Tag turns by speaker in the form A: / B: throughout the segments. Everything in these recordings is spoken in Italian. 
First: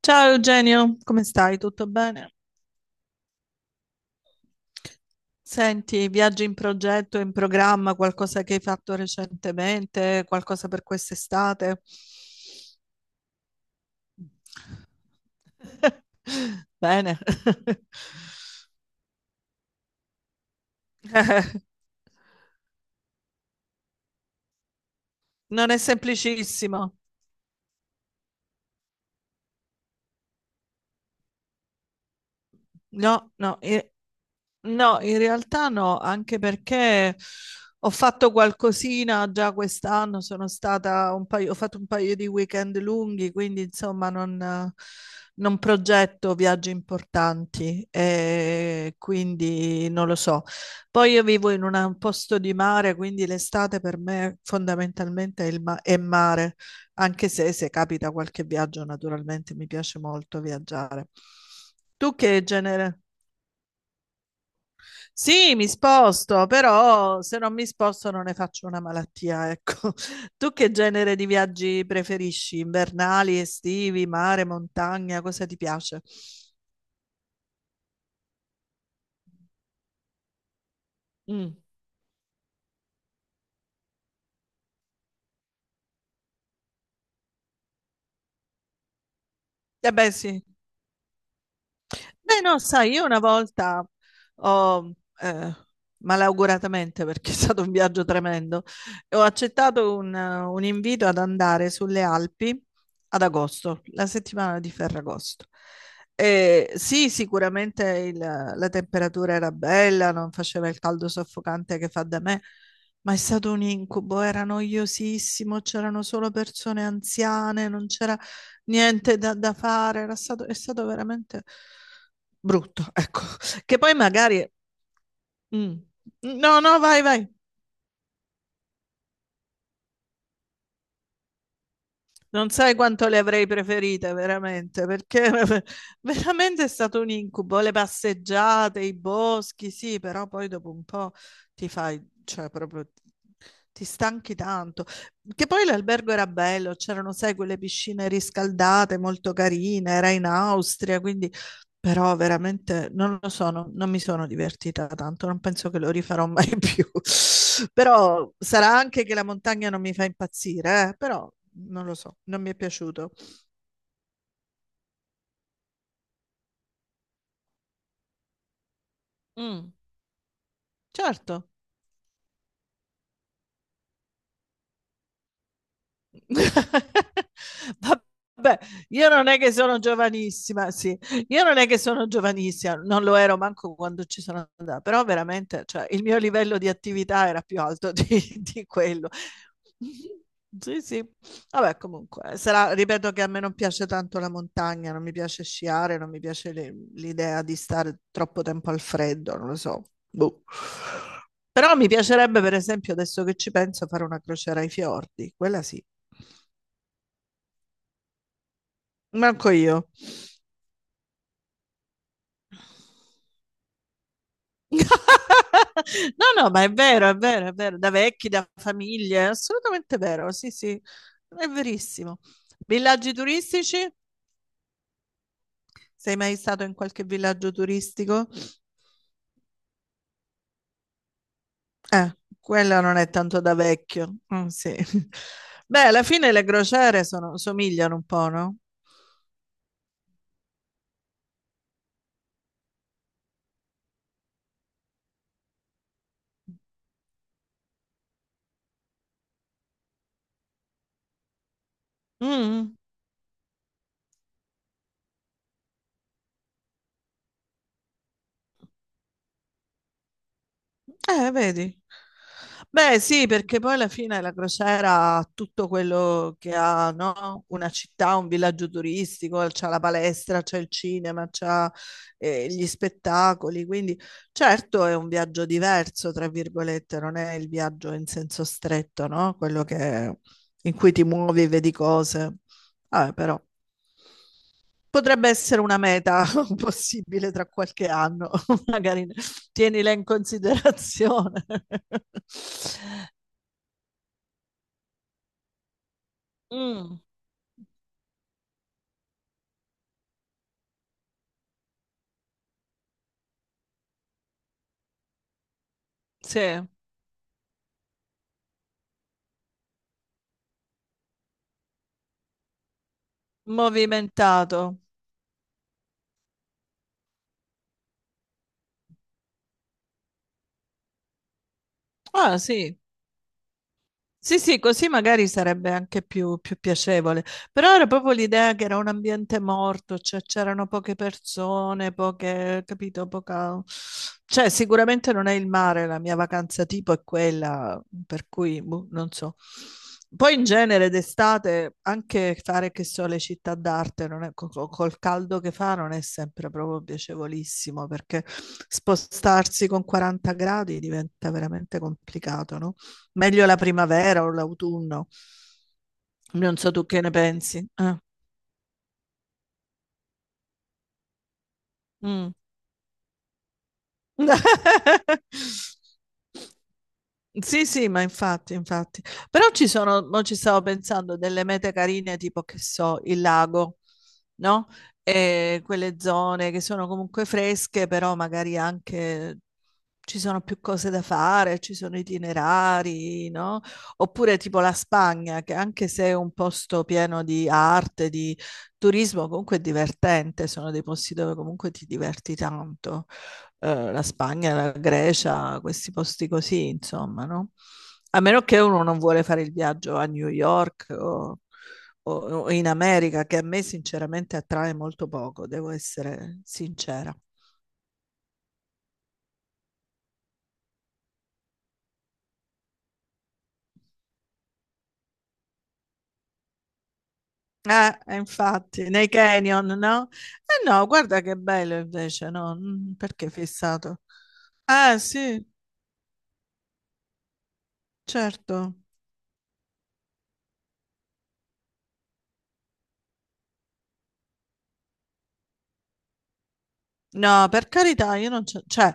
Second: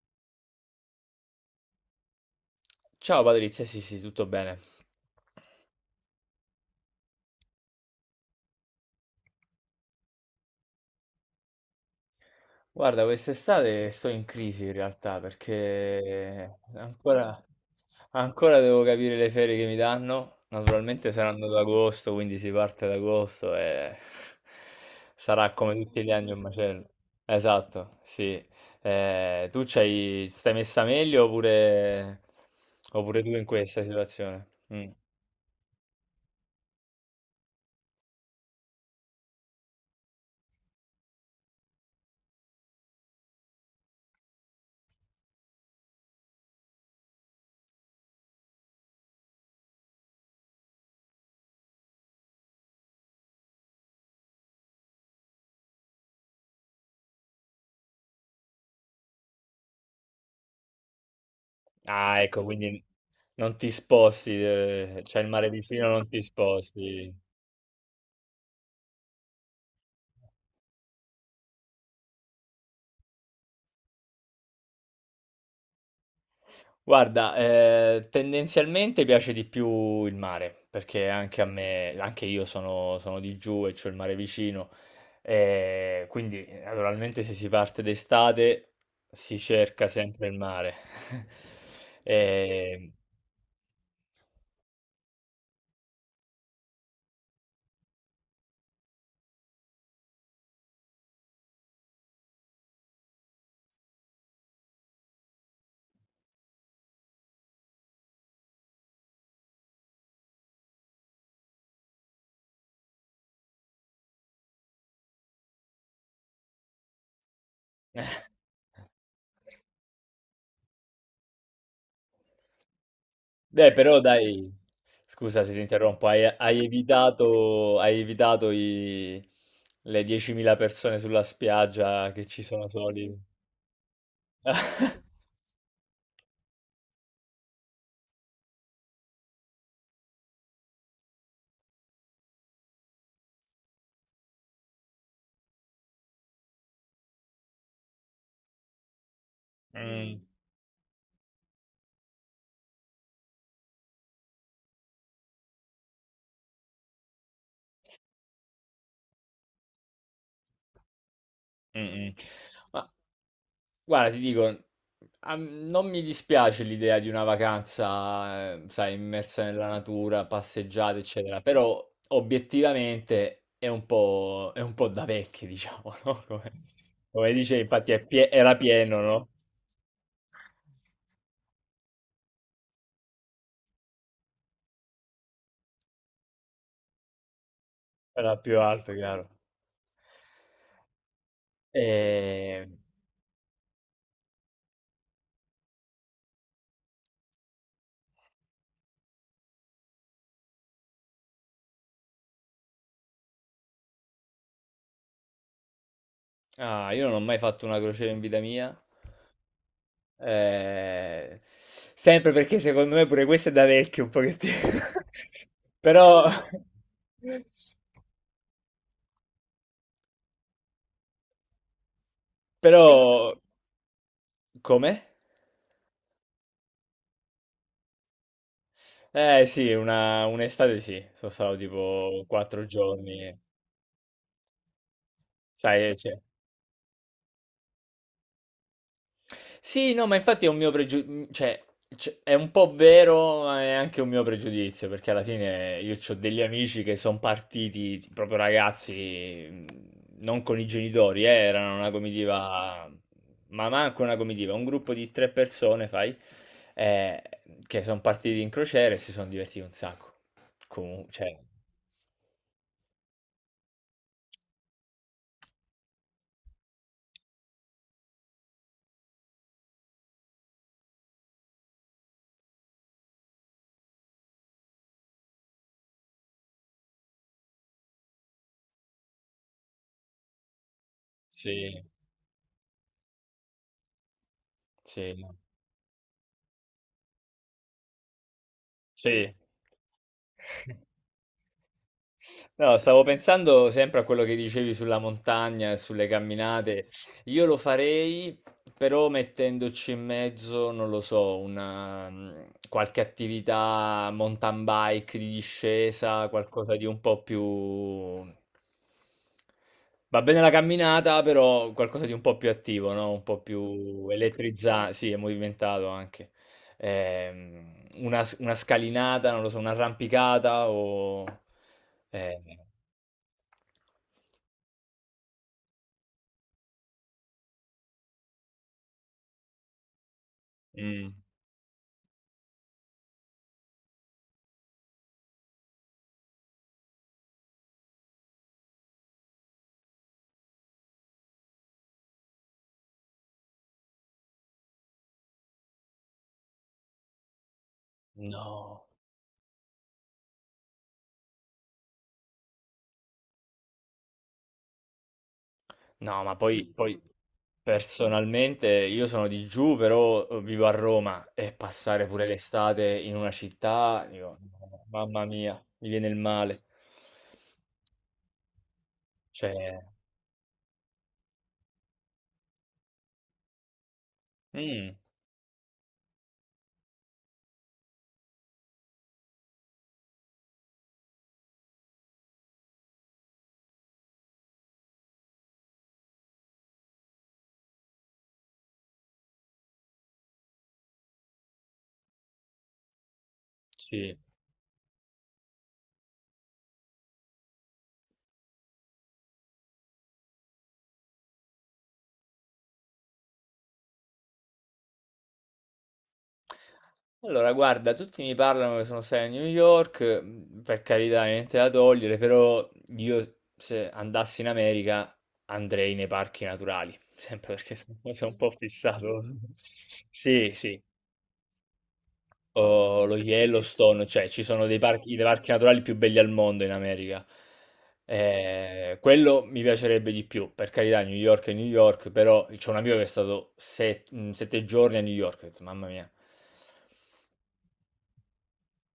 A: Ciao Eugenio, come stai? Tutto bene?
B: Ciao Patrizia, sì sì, tutto bene.
A: Senti, viaggi in progetto, in programma, qualcosa che hai fatto recentemente, qualcosa per quest'estate?
B: Guarda, quest'estate sto in crisi in realtà perché
A: Bene.
B: ancora, ancora devo capire le ferie che mi danno. Naturalmente
A: Eh,
B: saranno ad agosto, quindi si parte ad agosto e sarà
A: Non
B: come
A: è
B: tutti gli anni un macello.
A: semplicissimo.
B: Esatto, sì. Tu stai messa meglio, oppure tu
A: No,
B: in
A: no, i-
B: questa situazione? Mm.
A: No, in realtà no, anche perché ho fatto qualcosina già quest'anno, sono stata un paio, ho fatto un paio di weekend lunghi, quindi insomma non, non progetto viaggi importanti, e quindi non lo so. Poi io vivo in una- un posto di mare, quindi l'estate per me fondamentalmente è, il ma- è mare, anche se se capita qualche viaggio naturalmente mi piace molto viaggiare. Tu
B: Ah,
A: che
B: ecco, quindi
A: genere?
B: non ti sposti, c'è il mare
A: Sì, mi
B: vicino, non ti
A: sposto,
B: sposti.
A: però se non mi sposto non ne faccio una malattia, ecco. Tu che genere di viaggi preferisci? Invernali, estivi, mare, montagna? Cosa ti piace?
B: Guarda, tendenzialmente piace di più il mare, perché anche a
A: Mm.
B: me, anche io sono di giù e c'ho il mare vicino, quindi naturalmente se si parte d'estate si cerca
A: Eh beh,
B: sempre il
A: sì.
B: mare.
A: Beh, no,
B: Eh,
A: sai, io una volta ho, eh, malauguratamente, perché è stato un viaggio tremendo, ho accettato un invito ad andare sulle Alpi ad agosto, la settimana di Ferragosto. Sì, sicuramente il- la temperatura era bella, non faceva il caldo soffocante che fa da me, ma è stato un incubo, era noiosissimo, c'erano solo persone anziane, non c'era niente da, da fare, era stato, è stato veramente brutto, ecco,
B: Beh,
A: che poi
B: però dai,
A: magari...
B: scusa se ti
A: mm,
B: interrompo, hai,
A: No,
B: hai
A: no, vai, vai.
B: evitato, hai evitato i- le 10.000 persone sulla spiaggia che ci
A: Non
B: sono
A: sai quanto
B: soli.
A: le avrei preferite, veramente, perché veramente è stato un incubo. Le passeggiate, i boschi, sì, però poi dopo un po' ti fai, cioè proprio ti stanchi tanto. Che poi l'albergo era bello, c'erano, sai, quelle piscine riscaldate molto carine, era
B: Mm,
A: in Austria, quindi Però veramente non lo so, non, non mi sono divertita tanto, non penso che lo rifarò mai più. Però sarà anche che la montagna non mi fa impazzire, Però
B: mm,
A: non lo
B: mm.
A: so, non mi è
B: Ma
A: piaciuto.
B: guarda, ti dico, non mi dispiace l'idea di una vacanza, sai, immersa nella
A: Mm,
B: natura, passeggiate,
A: certo.
B: eccetera, però obiettivamente è un po' da vecchi, diciamo, no? Come dice, infatti era
A: Vabbè,
B: pieno,
A: io non
B: no?
A: è che sono giovanissima, sì, io non è che sono giovanissima, non lo ero manco quando ci sono andata, però veramente, cioè, il mio livello di attività era più alto di,
B: Era più
A: di
B: alto,
A: quello.
B: chiaro.
A: Sì, sì, vabbè, comunque,
B: E-
A: sarà, ripeto che a me non piace tanto la montagna, non mi piace sciare, non mi piace le- l'idea di stare troppo tempo al freddo, non lo so. Boh. Però mi piacerebbe, per esempio, adesso che ci penso, fare una crociera ai fiordi, quella sì.
B: Ah, io non ho mai fatto una crociera in vita mia.
A: Manco io.
B: Eh, Sempre perché secondo me pure questo è da vecchio un pochettino. Però...
A: No, no, ma è vero, è vero, è vero, da vecchi, da famiglie, è assolutamente vero, sì, sì, è verissimo.
B: Però.
A: Villaggi turistici?
B: Come?
A: Sei mai stato in qualche villaggio turistico?
B: Eh sì, un'estate sì. Sono stato tipo quattro
A: Quella non è
B: giorni.
A: tanto da vecchio. Mm, sì. Beh,
B: Sai,
A: alla
B: cioè...
A: fine le crociere sono- somigliano un po', no?
B: Sì, no, ma infatti è un mio pregiudizio, cioè, è un po' vero, ma è anche un mio pregiudizio, perché alla fine io ho degli amici che sono partiti proprio ragazzi, non con i genitori, erano una
A: Mm,
B: comitiva, ma manco una comitiva, un gruppo di tre persone, fai, eh, che sono partiti in crociera e si sono divertiti un sacco. Comunque, cioè,
A: vedi. Beh, sì, perché poi alla fine la crociera ha tutto quello che ha, no? Una città, un villaggio turistico, c'ha la palestra, c'è il cinema, c'ha gli spettacoli, quindi certo è un viaggio diverso, tra virgolette, non è il viaggio in senso stretto, no? Quello che, in cui ti muovi e vedi
B: sì,
A: cose. Vabbè, però
B: sì,
A: potrebbe
B: no.
A: essere una meta possibile tra qualche anno, magari
B: Sì.
A: tienila in considerazione.
B: No, stavo pensando sempre a quello che dicevi sulla montagna e sulle camminate.
A: Mm,
B: Io lo farei, però mettendoci in mezzo, non lo so, qualche attività mountain bike di discesa,
A: sì,
B: qualcosa di un po' più... Va bene la camminata, però qualcosa di un po' più attivo, no? Un po' più
A: movimentato.
B: elettrizzante, sì, e movimentato anche ehm, una scalinata, non lo so, un'arrampicata o...
A: Ah,
B: eh,
A: sì, Sì, sì, così magari sarebbe anche più, più piacevole, però era proprio l'idea che era un ambiente morto, cioè c'erano poche
B: Mm.
A: persone, poche, capito, poca... Cioè sicuramente non è il mare, la mia vacanza tipo è quella, per cui boh, non so. Poi in genere d'estate anche fare che so le città d'arte, non è- co- co- col caldo che fa non è sempre proprio piacevolissimo, perché
B: No,
A: spostarsi con 40 gradi diventa veramente complicato, no? Meglio la primavera o l'autunno.
B: no, ma
A: Non
B: poi,
A: so
B: Mm.
A: tu che
B: poi
A: ne pensi.
B: personalmente io sono di giù, però vivo a Roma e passare pure
A: Mm.
B: l'estate in una città, dico, "No, mamma mia, mi viene il male.
A: Sì, sì, ma infatti, infatti. Però ci
B: Cioè,
A: sono, mo ci stavo pensando, delle mete carine, tipo, che so, il lago, no?
B: mm,
A: E quelle zone che sono comunque fresche, però magari anche ci sono più cose da fare, ci sono itinerari, no? Oppure tipo la Spagna, che anche se è un posto pieno di arte, di turismo, comunque è divertente, sono dei posti dove comunque ti diverti tanto la
B: sì.
A: Spagna, la Grecia, questi posti così, insomma, no? A meno che uno non vuole fare il viaggio a New York o- o in America, che a me sinceramente attrae molto poco, devo essere sincera.
B: Allora, guarda, tutti mi parlano che sono stati a New York, per carità, niente da togliere, però io se andassi in America andrei nei parchi naturali, sempre perché sono, sono un po'
A: Infatti, nei
B: fissato.
A: canyon, no?
B: Sì,
A: Eh
B: sì,
A: no, guarda che bello invece, no? Mm,
B: o lo
A: Perché fissato?
B: Yellowstone, cioè ci sono dei
A: Ah,
B: parchi, i
A: sì,
B: parchi naturali più belli al mondo in America.
A: certo.
B: Quello mi piacerebbe di più, per carità, New York è New York, però c'è un amico che è stato 7 giorni a New York, ho detto, mamma mia.
A: No, per carità, io non c'è, cioè,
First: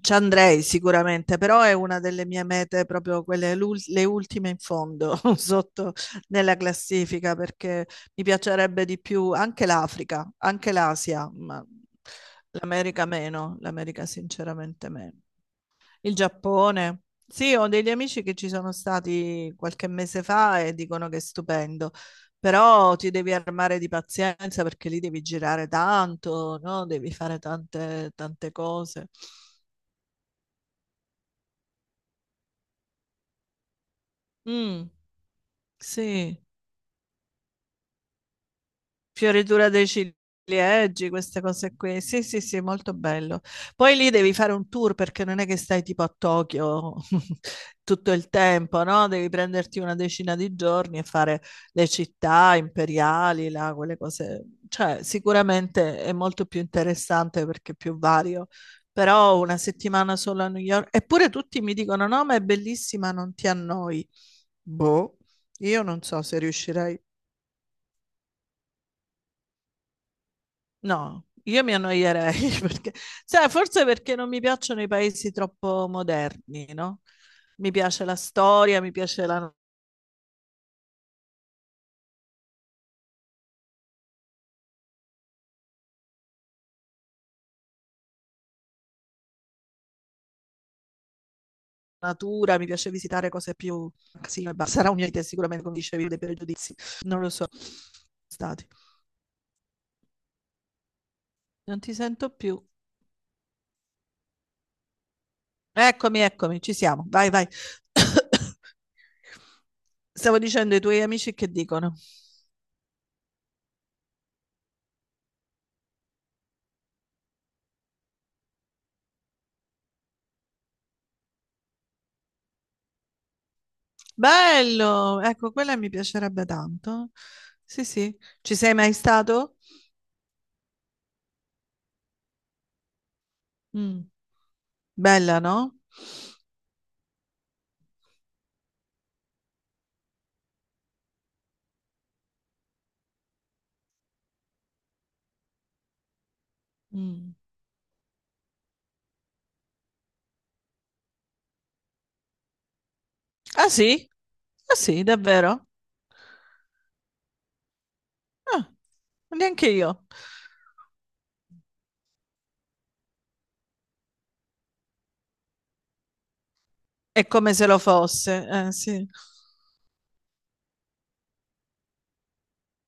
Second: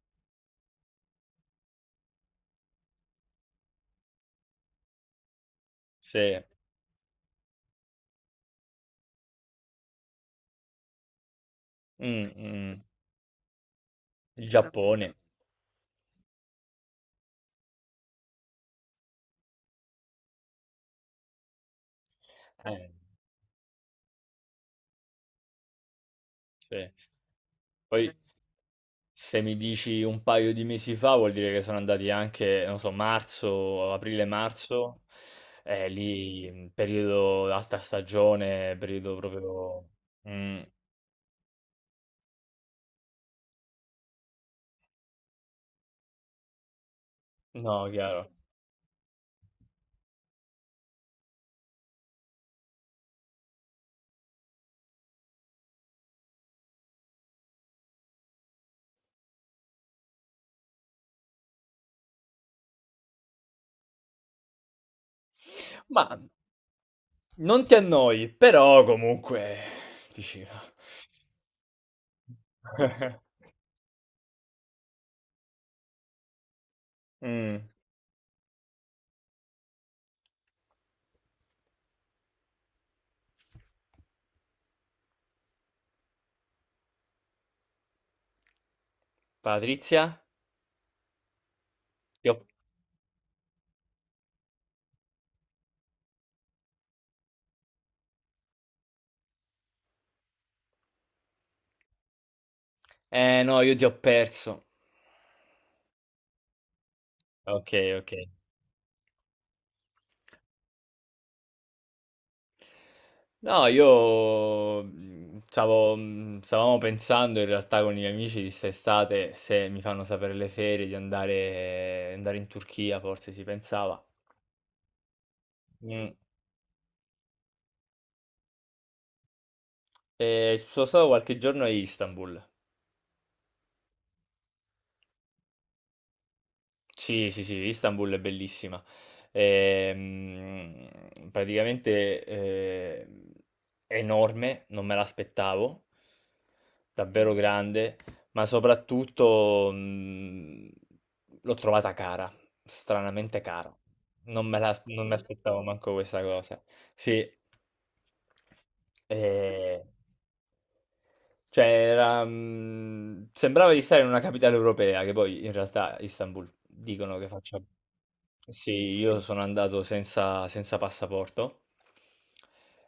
A: ci andrei sicuramente, però è una delle mie mete, proprio quelle, l'ul- le ultime in fondo, sotto
B: Sì.
A: nella classifica, perché mi piacerebbe di più anche l'Africa, anche l'Asia, ma
B: Mh, mh.
A: l'America meno, l'America
B: Il Però
A: sinceramente
B: Giappone.
A: meno. Il Giappone. Sì, ho degli amici che ci sono stati qualche mese fa e dicono che è stupendo,
B: Eh,
A: però ti devi armare di pazienza perché lì devi girare tanto, no?
B: sì.
A: Devi fare tante,
B: Poi
A: tante cose.
B: se mi dici un paio di mesi fa vuol dire che sono andati anche, non so, marzo,
A: Mm,
B: aprile-marzo, e
A: sì,
B: lì, periodo alta stagione, periodo
A: Fioritura dei
B: proprio mh,
A: ciliegi, queste cose qui. Sì, sì, sì, molto bello. Poi lì devi fare un tour perché non è che stai tipo a Tokyo
B: no,
A: tutto il
B: chiaro.
A: tempo, no? Devi prenderti una 10 di giorni e fare le città imperiali, là, quelle cose. Cioè, sicuramente è molto più interessante perché è più vario. Però una settimana solo a New York. Eppure tutti mi dicono: no, ma è bellissima, non ti annoi. Boh, io non
B: Ma
A: so se riuscirei.
B: non ti annoi, però comunque dici
A: No, io mi annoierei perché, sai, forse perché non mi piacciono i paesi troppo moderni, no?
B: Mh.
A: Mi piace la storia, mi piace la
B: Patrizia? Ti ho
A: natura, mi piace visitare cose più... Sì, ma sarà un'idea sicuramente, come dicevi, dei pregiudizi. Non lo so. Stati. Non ti sento più.
B: eh no, io ti ho perso.
A: Eccomi, eccomi, ci siamo. Vai, vai.
B: Okay, okay.
A: Stavo dicendo ai tuoi amici che dicono.
B: No, io stavamo pensando in realtà con i miei amici di quest'estate se mi fanno sapere le ferie di andare in Turchia, forse si pensava.
A: Bello! Ecco, quella mi
B: Mm.
A: piacerebbe tanto. Sì, sì. Ci sei mai stato?
B: E ci sono stato qualche giorno a Istanbul.
A: Mm. Bella, no?
B: Sì, sì, sì, Istanbul è bellissima. Praticamente è enorme, non me l'aspettavo, davvero
A: Mm.
B: grande, ma soprattutto l'ho trovata cara, stranamente
A: Ah
B: cara.
A: sì?
B: Non me
A: Ah
B: la-
A: sì,
B: Non mi aspettavo
A: davvero?
B: manco questa cosa. Sì.
A: Ah, neanche
B: Eh,
A: io.
B: cioè, era, sembrava di stare in una capitale europea, che poi in realtà Istanbul dicono
A: È
B: che
A: come
B: faccia...
A: se lo fosse.
B: Sì,
A: Sì.
B: io sono andato senza, passaporto,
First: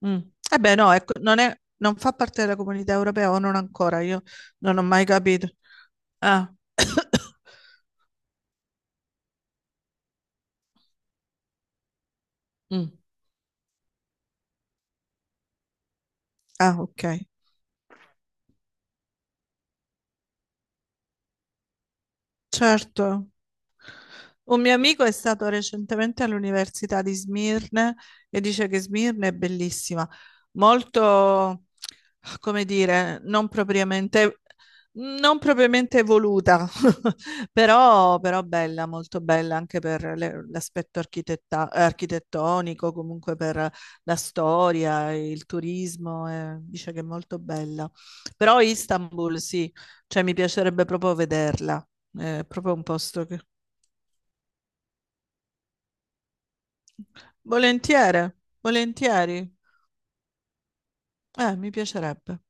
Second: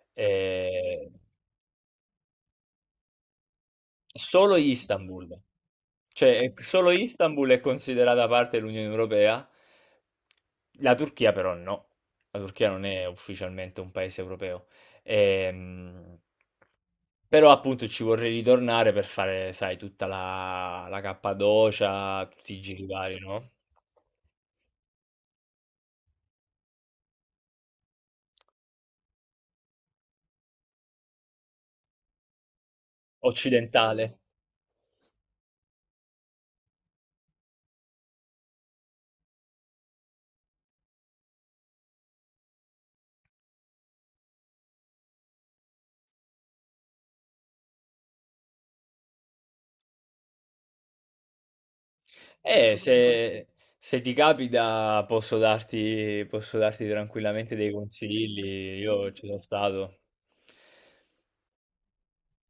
A: Mm. Eh beh, no,
B: e...
A: ecco, non è- non fa parte della comunità europea o non ancora, io
B: Solo
A: non ho mai
B: Istanbul.
A: capito.
B: Cioè,
A: Ah,
B: solo Istanbul è considerata parte dell'Unione Europea, la Turchia però no. La Turchia non
A: Mm.
B: è ufficialmente un paese europeo. Ehm,
A: Ah, ok.
B: però appunto ci vorrei ritornare per fare, sai, tutta la Cappadocia, tutti i giri
A: Certo.
B: vari, no?
A: Un mio amico è stato recentemente all'Università di Smirne e dice che Smirne è bellissima, molto, come dire, non
B: Occidentale.
A: propriamente, non propriamente evoluta, però, però bella, molto bella anche per le- l'aspetto architetta- architettonico, comunque per la storia, il turismo, dice che è molto bella. Però Istanbul sì, cioè mi piacerebbe proprio vederla, è proprio
B: E
A: un
B: se,
A: posto che
B: se ti capita posso darti tranquillamente dei
A: Volentieri,
B: consigli, io ci sono
A: volentieri.
B: stato.
A: Mi piacerebbe.